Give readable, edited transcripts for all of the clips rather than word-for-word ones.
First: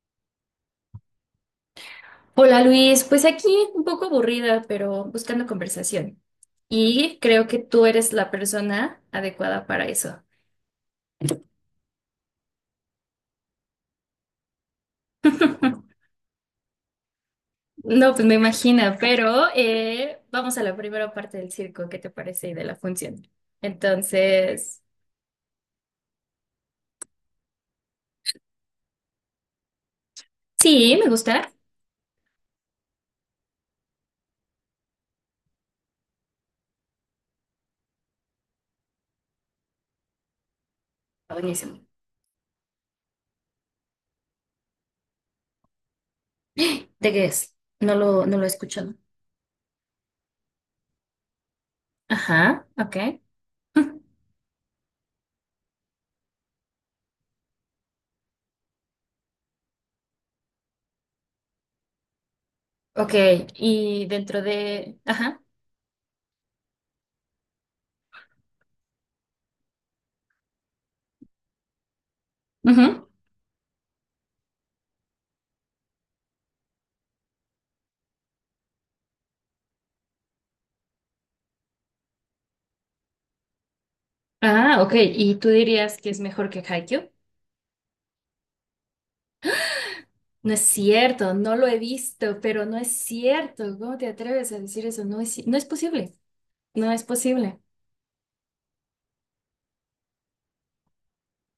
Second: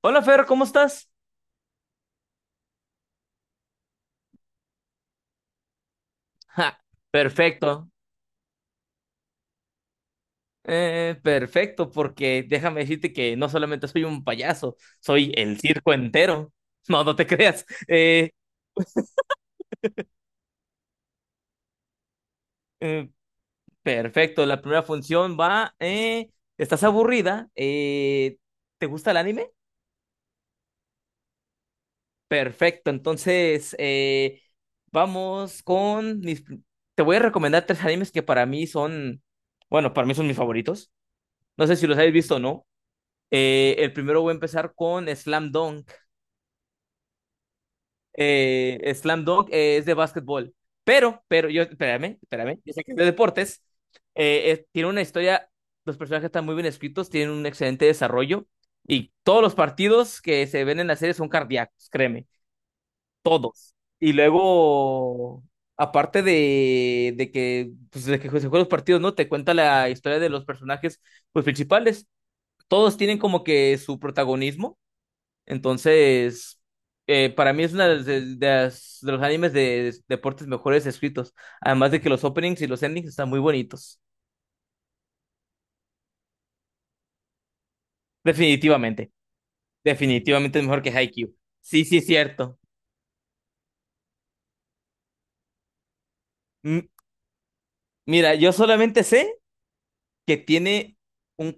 Hola Fer, ¿cómo estás? Hola Luis, pues aquí un poco aburrida, pero buscando conversación. Ja, Y creo que tú perfecto. eres la persona adecuada para eso. Perfecto, porque déjame decirte que no solamente soy un payaso, soy el circo entero. No, no te creas. No, pues me imagino, pero vamos a la primera parte del circo, ¿qué te parece? Y de la eh, función. Perfecto, la Entonces, primera función va. ¿Estás aburrida? ¿Te gusta el anime? sí, me gusta. Está Perfecto, entonces vamos con mis. Te voy a recomendar tres animes que para mí son, bueno, para mí son mis favoritos. No sé buenísimo. si los habéis visto o no. El primero voy a empezar con Slam Dunk. ¿De qué es? No lo he escuchado. Slam Dunk es de básquetbol, pero, espérame, espérame, Ajá, yo sé que es de ok. deportes. Tiene una historia, los personajes están muy bien escritos, tienen un excelente desarrollo y todos los partidos que se ven en la serie son cardíacos, créeme, Ok, todos. y Y dentro de... Ajá. luego, aparte de que se juegan los partidos, ¿no? Te cuenta la historia de los personajes pues, principales. Todos Ujú. tienen como que su protagonismo. Entonces, para mí es una de los animes de deportes mejores escritos. Además de que los openings y los endings están muy bonitos. Ah, ok. ¿Y tú dirías que es mejor que Haikyuu? Definitivamente. No Definitivamente es es mejor que cierto, Haikyuu. no lo he Sí, sí, es visto, cierto. pero no es cierto. ¿Cómo te atreves a decir eso? No es posible, Mm, no es posible. Mira, yo solamente sé que tiene un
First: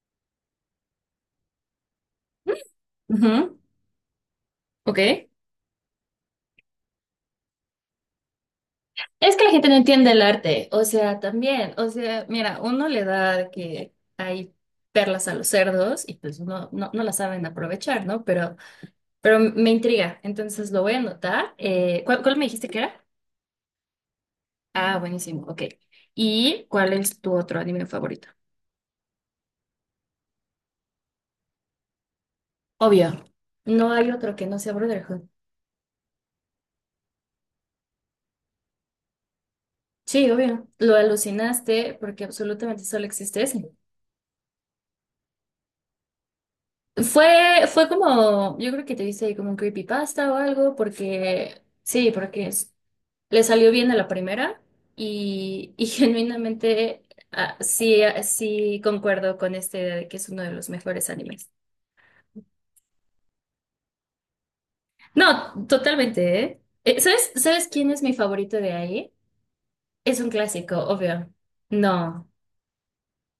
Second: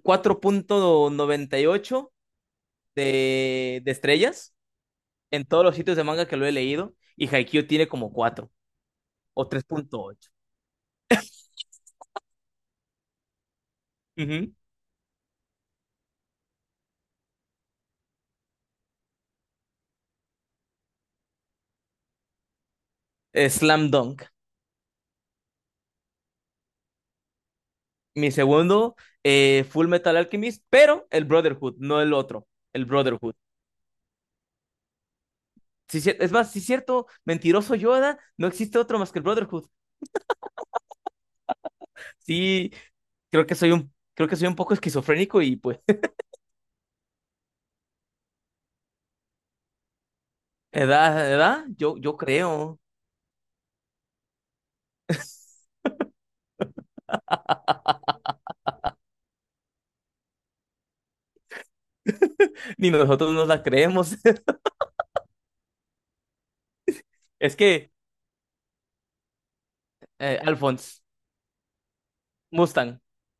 4.98 Ujú. de estrellas Ok. en todos los sitios de manga que lo he leído. Y Haikyuu tiene como 4 Es que o la gente no entiende el 3.8. arte, o sea, también, o sea, mira, uno le da de que hay Ujú. perlas a los cerdos y pues uno no, no las saben aprovechar, ¿no? Pero me intriga, entonces lo voy a anotar. ¿Cuál, cuál me dijiste que era? Slam Dunk. Ah, buenísimo, ok. ¿Y cuál es tu otro anime favorito? Mi segundo, Full Metal Alchemist, pero el Brotherhood, no el otro, el Obvio, Brotherhood. no hay otro que no sea Brotherhood. Sí, es más, sí es cierto, mentiroso Yoda, no existe otro más que el Brotherhood. Sí, obvio. Lo alucinaste porque Sí, absolutamente solo existe creo que ese. soy un, creo que soy un poco esquizofrénico y pues, Fue, fue como, yo creo que te hice como un creepypasta o algo, edad, porque edad, sí, yo creo. le salió bien a la primera y genuinamente ah, sí, ah, sí concuerdo con esta idea de que es uno de los mejores animes. Ni nosotros nos la creemos. No, totalmente, ¿eh? ¿Sabes, Es sabes quién que, es mi favorito de ahí? Es un clásico, Alphonse, obvio. No, Mustang,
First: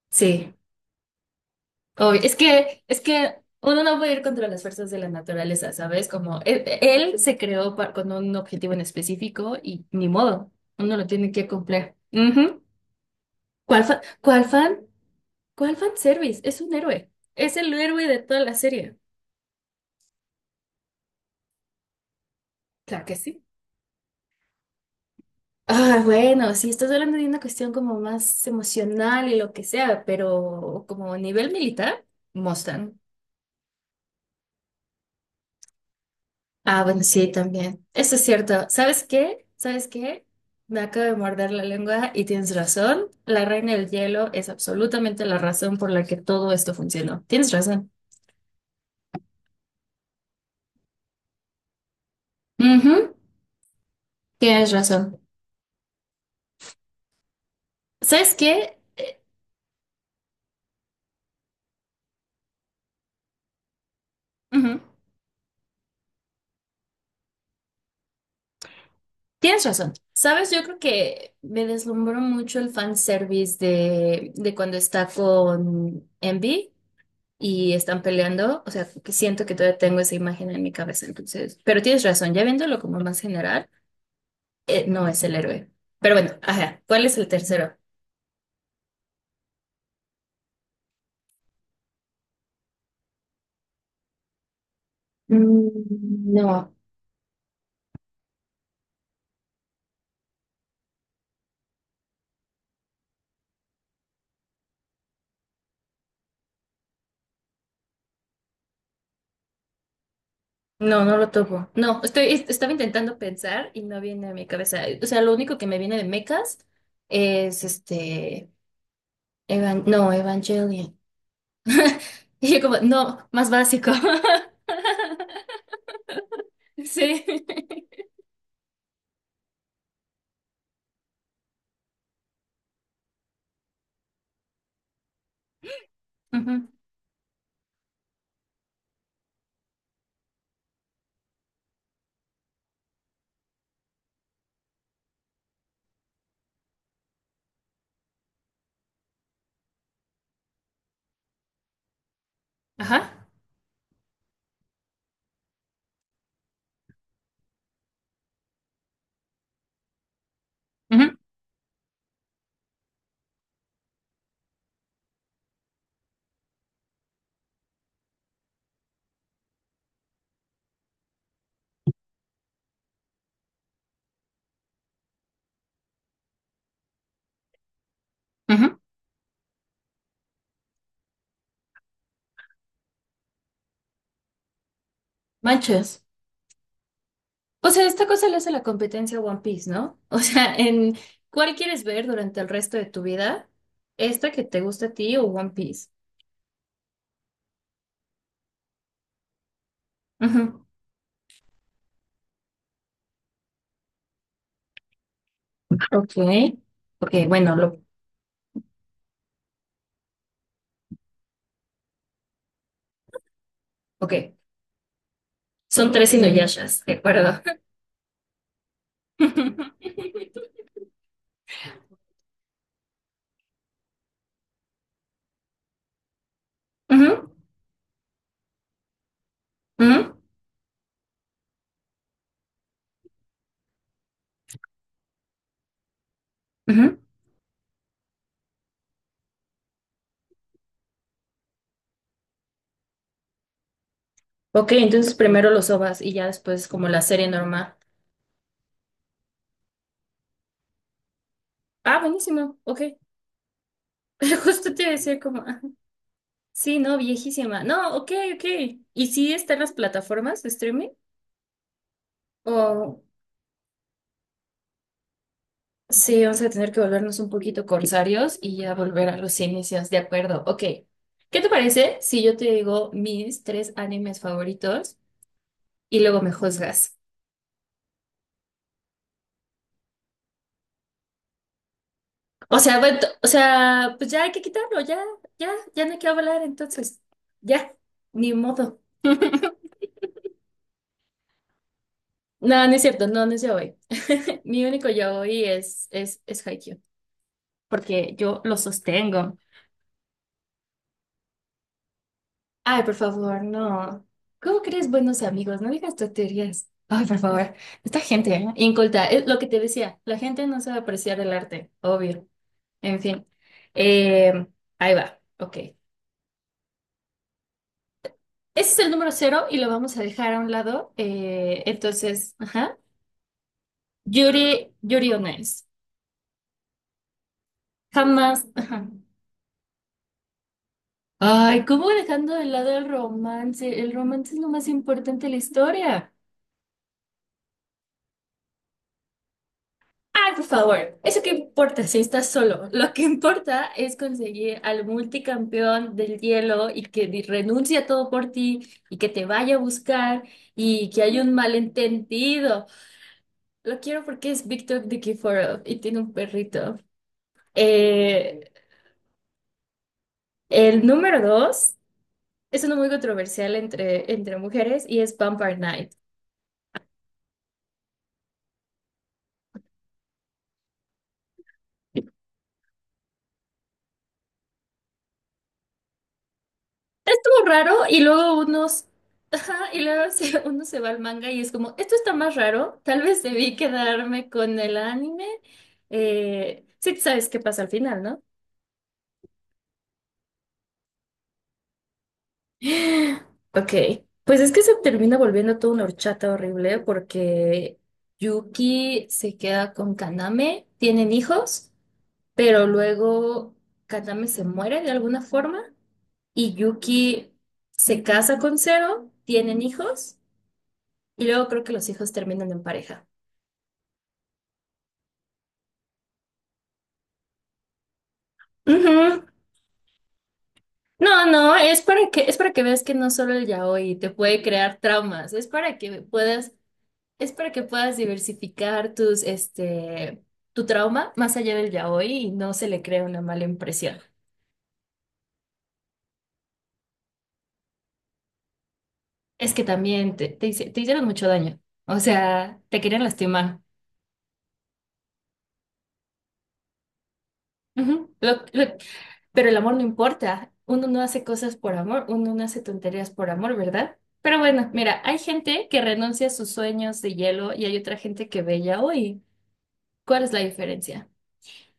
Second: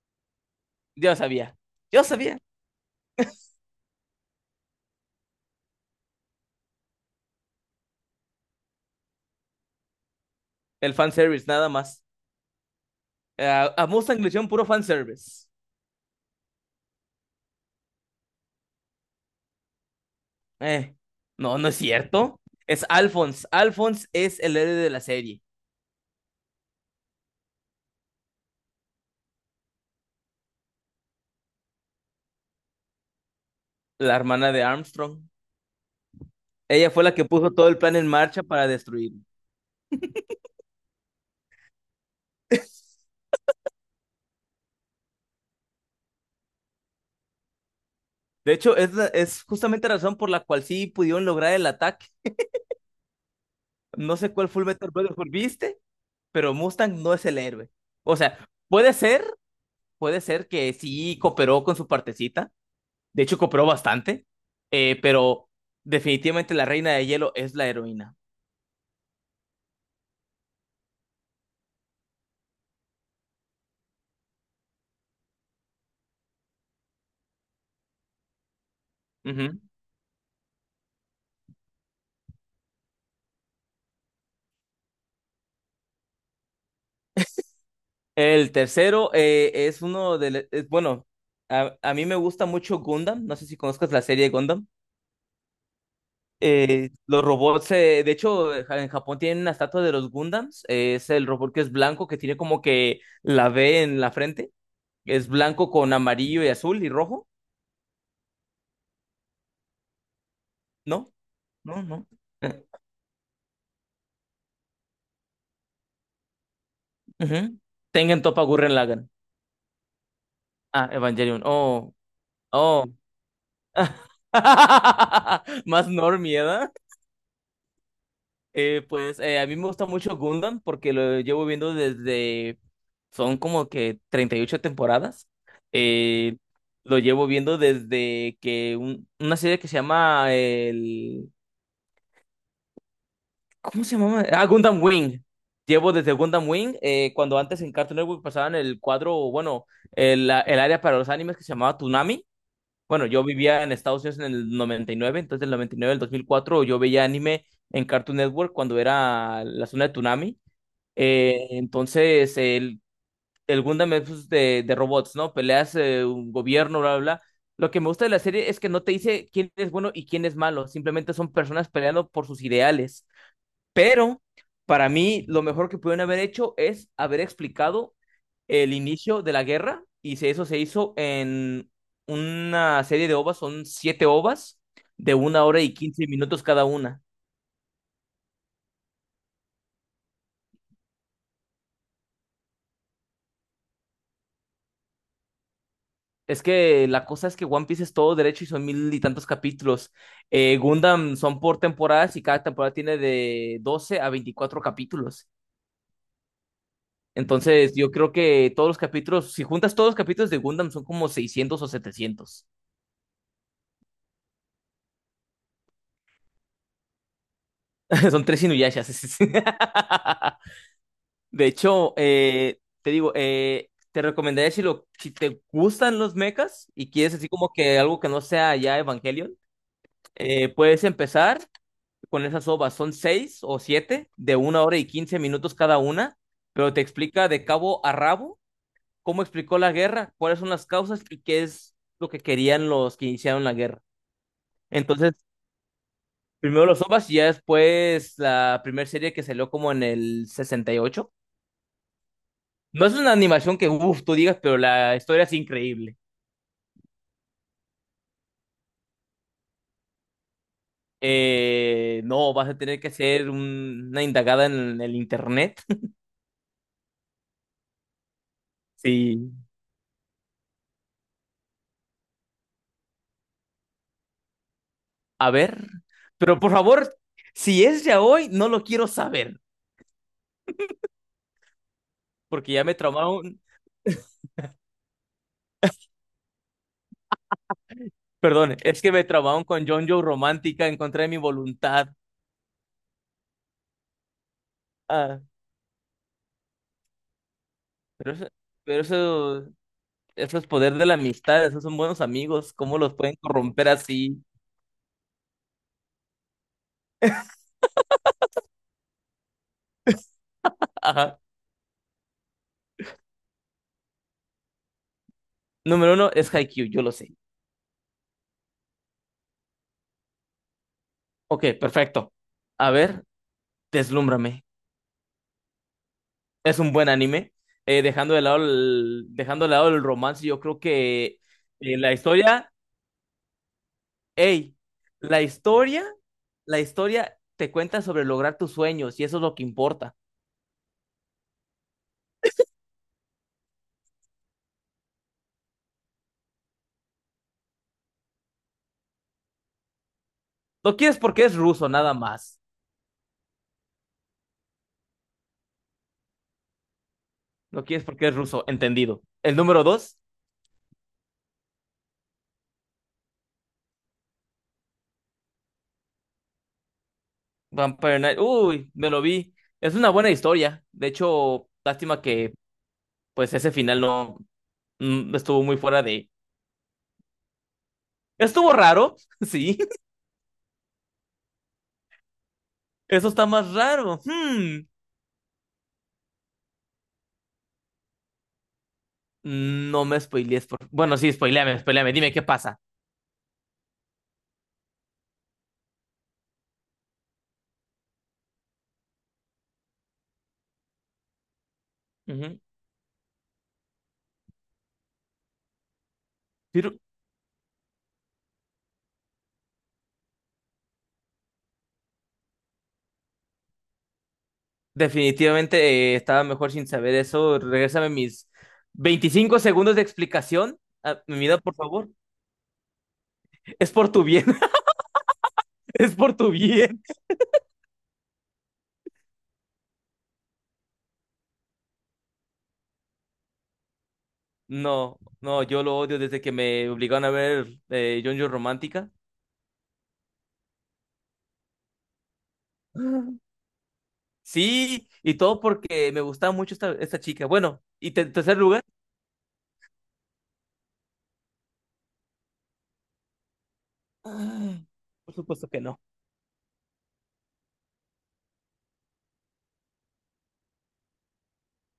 sí. yo sabía, yo Obvio. Es sabía. que, es que uno no puede ir contra las fuerzas de la naturaleza, ¿sabes? Como él, se creó con un objetivo en específico y ni modo, El uno lo tiene fanservice, que nada cumplir. más. Ujú. A ¿Cuál fan? Mustang le ¿Cuál hicieron puro fan? fanservice. ¿Cuál fan service? Es un héroe. Es el héroe de toda la serie. Eh, no, no es cierto. Es Claro que sí. Alphonse. Alphonse es el héroe de la serie, Ah, bueno, si estás hablando de una cuestión como más emocional y lo que sea, pero como a nivel militar, Mustang. la hermana de Armstrong. Ah, Ella bueno, fue la que sí, puso todo el también. plan en Eso es marcha cierto. para ¿Sabes destruirlo. qué? ¿Sabes qué? Me acabo de morder la lengua y tienes razón. La reina del hielo es absolutamente la razón por la que todo esto funcionó. Tienes razón. De hecho, es justamente la razón por la cual sí pudieron lograr el ataque. Ujú. No sé cuál Full Tienes Metal razón. Brotherhood viste, pero Mustang no es el héroe. O ¿Sabes sea, qué? puede ser, puede ser que sí cooperó con su partecita. De hecho, cooperó bastante. Ujú. Pero definitivamente la Reina de Hielo es la heroína. Tienes razón. ¿Sabes? Yo creo que me deslumbró mucho el fanservice de cuando está con Envy y están peleando. O sea, que siento que Ujú. todavía tengo esa imagen en mi cabeza, entonces. Pero tienes razón, ya viéndolo como más general. No es el héroe. Pero bueno, ajá, ¿cuál es el tercero? El tercero es uno de... le- es- bueno, a, mí me gusta mucho Gundam. No sé si conozcas la serie Gundam. Mm, no. Los robots, de hecho, en Japón tienen una estatua de los Gundams. Es el robot que es blanco, que tiene como que la V en la frente. Es blanco con amarillo y azul y rojo. No, No, no lo topo. no, No, no. estoy, est- Eh, Estaba intentando pensar y no viene a mi cabeza. O sea, lo único que me viene de mechas Ujú. es Tengen Toppa este. Gurren Lagann. No, Ah, Evangelion. Evangelion. Oh, Y yo como, oh. no, más básico. Más normie. Sí. Pues a mí me gusta mucho Gundam porque lo llevo viendo desde, son como que 38 temporadas. Eh, Ujú. lo llevo viendo desde que una serie que se llama el, ¿cómo se llama? Ah, Gundam Wing. Llevo desde Gundam Wing, cuando antes en Cartoon Network pasaban el cuadro, bueno, el área para los animes que se llamaba Toonami. Bueno, yo Ajá. vivía en Estados Unidos en el 99. Entonces, del 99 al 2004 yo veía anime en Cartoon Network cuando era la zona de Toonami. Ujú, Entonces, el Gundam es pues, de robots, ¿no? Peleas un gobierno, bla, bla, bla. Lo que me gusta de la serie es que no te dice quién es bueno y quién es malo, simplemente son personas peleando por sus ideales. Pero para mí, lo mejor que pudieron haber hecho es haber explicado el ujú. inicio de la guerra, y eso se hizo en una serie de ovas, son siete ovas de una hora y Manches. 15 minutos cada una. O sea, esta cosa le hace la competencia a One Piece, ¿no? O sea, en ¿cuál quieres ver durante el resto de tu vida? ¿Esta que te gusta a ti o One Piece? Es que la cosa es que One Piece es todo derecho y son mil y tantos capítulos. Ujú. Gundam son por temporadas y cada temporada tiene de 12 a 24 capítulos. Ok. Ok, bueno, Entonces, lo, yo creo que todos los capítulos, si juntas todos los capítulos de Gundam, son como 600 o 700. ok. Son tres Inuyashas, de acuerdo. Son tres Inuyashas. De hecho, te digo, te recomendaría si te gustan los mechas y Ujú, quieres así como que algo que no sea ya Evangelion, ujú, puedes empezar con esas ovas. Son seis o siete de una hora y quince minutos cada una, pero te ujú. explica de cabo a rabo cómo explicó la guerra, cuáles son las causas y qué es lo que querían los que iniciaron la guerra. Ok, entonces Entonces, primero los OVAs y ya primero después los como la ovas y ya serie normal. después la primera serie que salió como en el 68. Ah, buenísimo, ok. No es una animación que, uff, tú digas, pero Justo te iba a la decir historia es como, ah, increíble. sí, no, viejísima. No, ok, ok. ¿Y sí están las plataformas de streaming? No, vas a tener que ¿O...? hacer una indagada en el internet. Sí, vamos a tener que volvernos un poquito corsarios y ya volver a Sí, los inicios. De acuerdo, ok. ¿Qué te parece si yo te digo mis tres animes favoritos a ver, y luego me pero por juzgas? favor, si es ya hoy, no lo quiero saber, porque O ya me sea, bueno, o traumaron, sea, pues ya hay que quitarlo, ya, ya, ya no hay que hablar entonces. Ya, ni perdón, modo. es que me traumaron con John Joe Romántica en contra de mi voluntad. No, no es cierto, no, no es yaoi. Mi único Ah, yaoi es Haikyuu, pero porque eso, yo lo pero sostengo. eso, eso es poder de la amistad, esos son buenos amigos, ¿cómo Ay, por los pueden favor, corromper no. así? ¿Cómo crees buenos amigos? No digas tonterías. Ay, por favor. Esta gente, ¿eh? Inculta. Es lo que te decía. La gente no sabe apreciar Ajá. el arte, obvio. En fin. Eh, ahí va. Ok. Ese Número uno es Haikyuu, yo lo sé. es el número cero y lo vamos a dejar a un lado. Ok, perfecto. Entonces, A ajá. ver, deslúmbrame. Yuri on Ice. Es un buen anime. Dejando de lado Jamás. Ajá. el, dejando de lado el romance, yo creo que Ay, ¿cómo la dejando de historia. lado el romance? El romance es lo Hey, más la importante de la historia, historia. la historia te cuenta sobre lograr tus sueños y eso es lo que importa. Ay, por favor, ¿eso qué importa si estás solo? Lo que importa es conseguir al multicampeón del hielo y que renuncie a todo por ti y que te vaya a buscar Lo y quieres que haya porque un es ruso, nada más. malentendido. Lo quiero porque es Victor Nikiforov y tiene un perrito. Lo quieres porque es ruso, Eh, entendido. El número dos, el número dos es uno muy controversial entre, entre mujeres y es Vampire Knight. Vampire Knight. Uy, me lo vi. Es una buena historia. De hecho, lástima que pues ese final no estuvo muy fuera de. Raro y luego Estuvo unos, raro, sí. ajá, y luego uno se va al manga y es como, esto está más raro, tal Eso vez está más debí raro. quedarme con Hmm. el anime. Sí, sabes qué pasa al final, ¿no? No me spoilees. Bueno, sí, spoileame, spoileame. Dime qué pasa. Ok, pues es que se termina volviendo toda una horchata horrible porque Yuki se queda con Kaname, tienen hijos, Ujú. pero luego Kaname se muere de alguna forma y Pero Yuki se casa con Zero, tienen hijos. Y luego creo que los hijos terminan en pareja. definitivamente estaba mejor sin saber eso. Regrésame mis Ujú. 25 segundos de explicación a mi No, vida, no, por Es favor. para que, es para que veas que no solo el Es por yaoi tu te bien, puede crear traumas, es para es que por tu puedas, bien. es para que puedas diversificar tus, este, tu trauma más allá del yaoi y no se le crea una mala impresión. No, no, yo lo odio desde que me obligaron a ver JoJo Romántica. Es que también te hicieron mucho daño. O sea, te querían lastimar. Sí, y todo porque me gustaba mucho esta chica. Bueno, Ujú. en tercer lugar, Pero el amor no importa. Uno no hace cosas por amor, uno no hace tonterías por amor, ¿verdad? Pero ah, bueno, mira, por hay supuesto que gente no. que renuncia a sus sueños de hielo y hay otra gente que bella hoy. ¿Cuál es la diferencia?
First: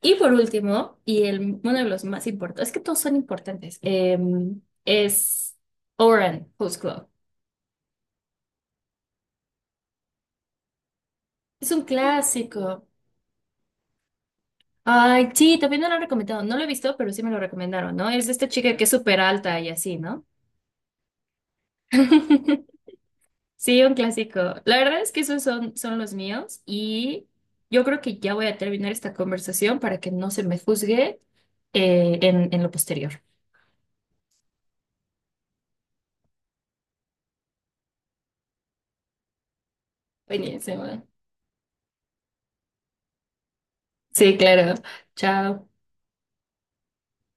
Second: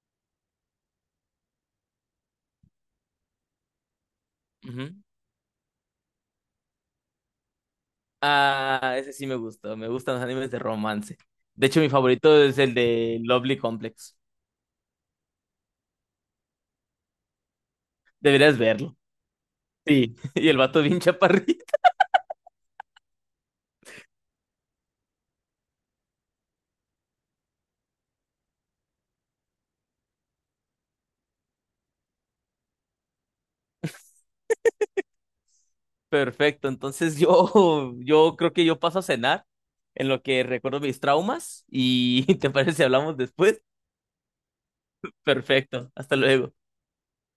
Y por último, uno de los más importantes, es que todos son importantes, Ujú. es Oren Who's Club. Ah, ese sí me gusta, me gustan los animes de romance. De Es hecho, un mi favorito es el clásico. de Lovely Complex. Ay, sí, también me lo han recomendado. No lo he visto, pero sí me lo recomendaron, ¿no? Es de esta Deberías chica que es verlo. súper alta y así, Sí, ¿no? y el vato bien chaparrito. Sí, un clásico. La verdad es que esos son, son los míos y yo creo que ya voy a terminar esta conversación para que no se me juzgue en lo posterior. Perfecto, entonces yo creo que yo paso a cenar en lo que recuerdo Buenísimo. mis traumas y ¿te parece si hablamos después? Sí, claro. Chao. Perfecto, hasta luego.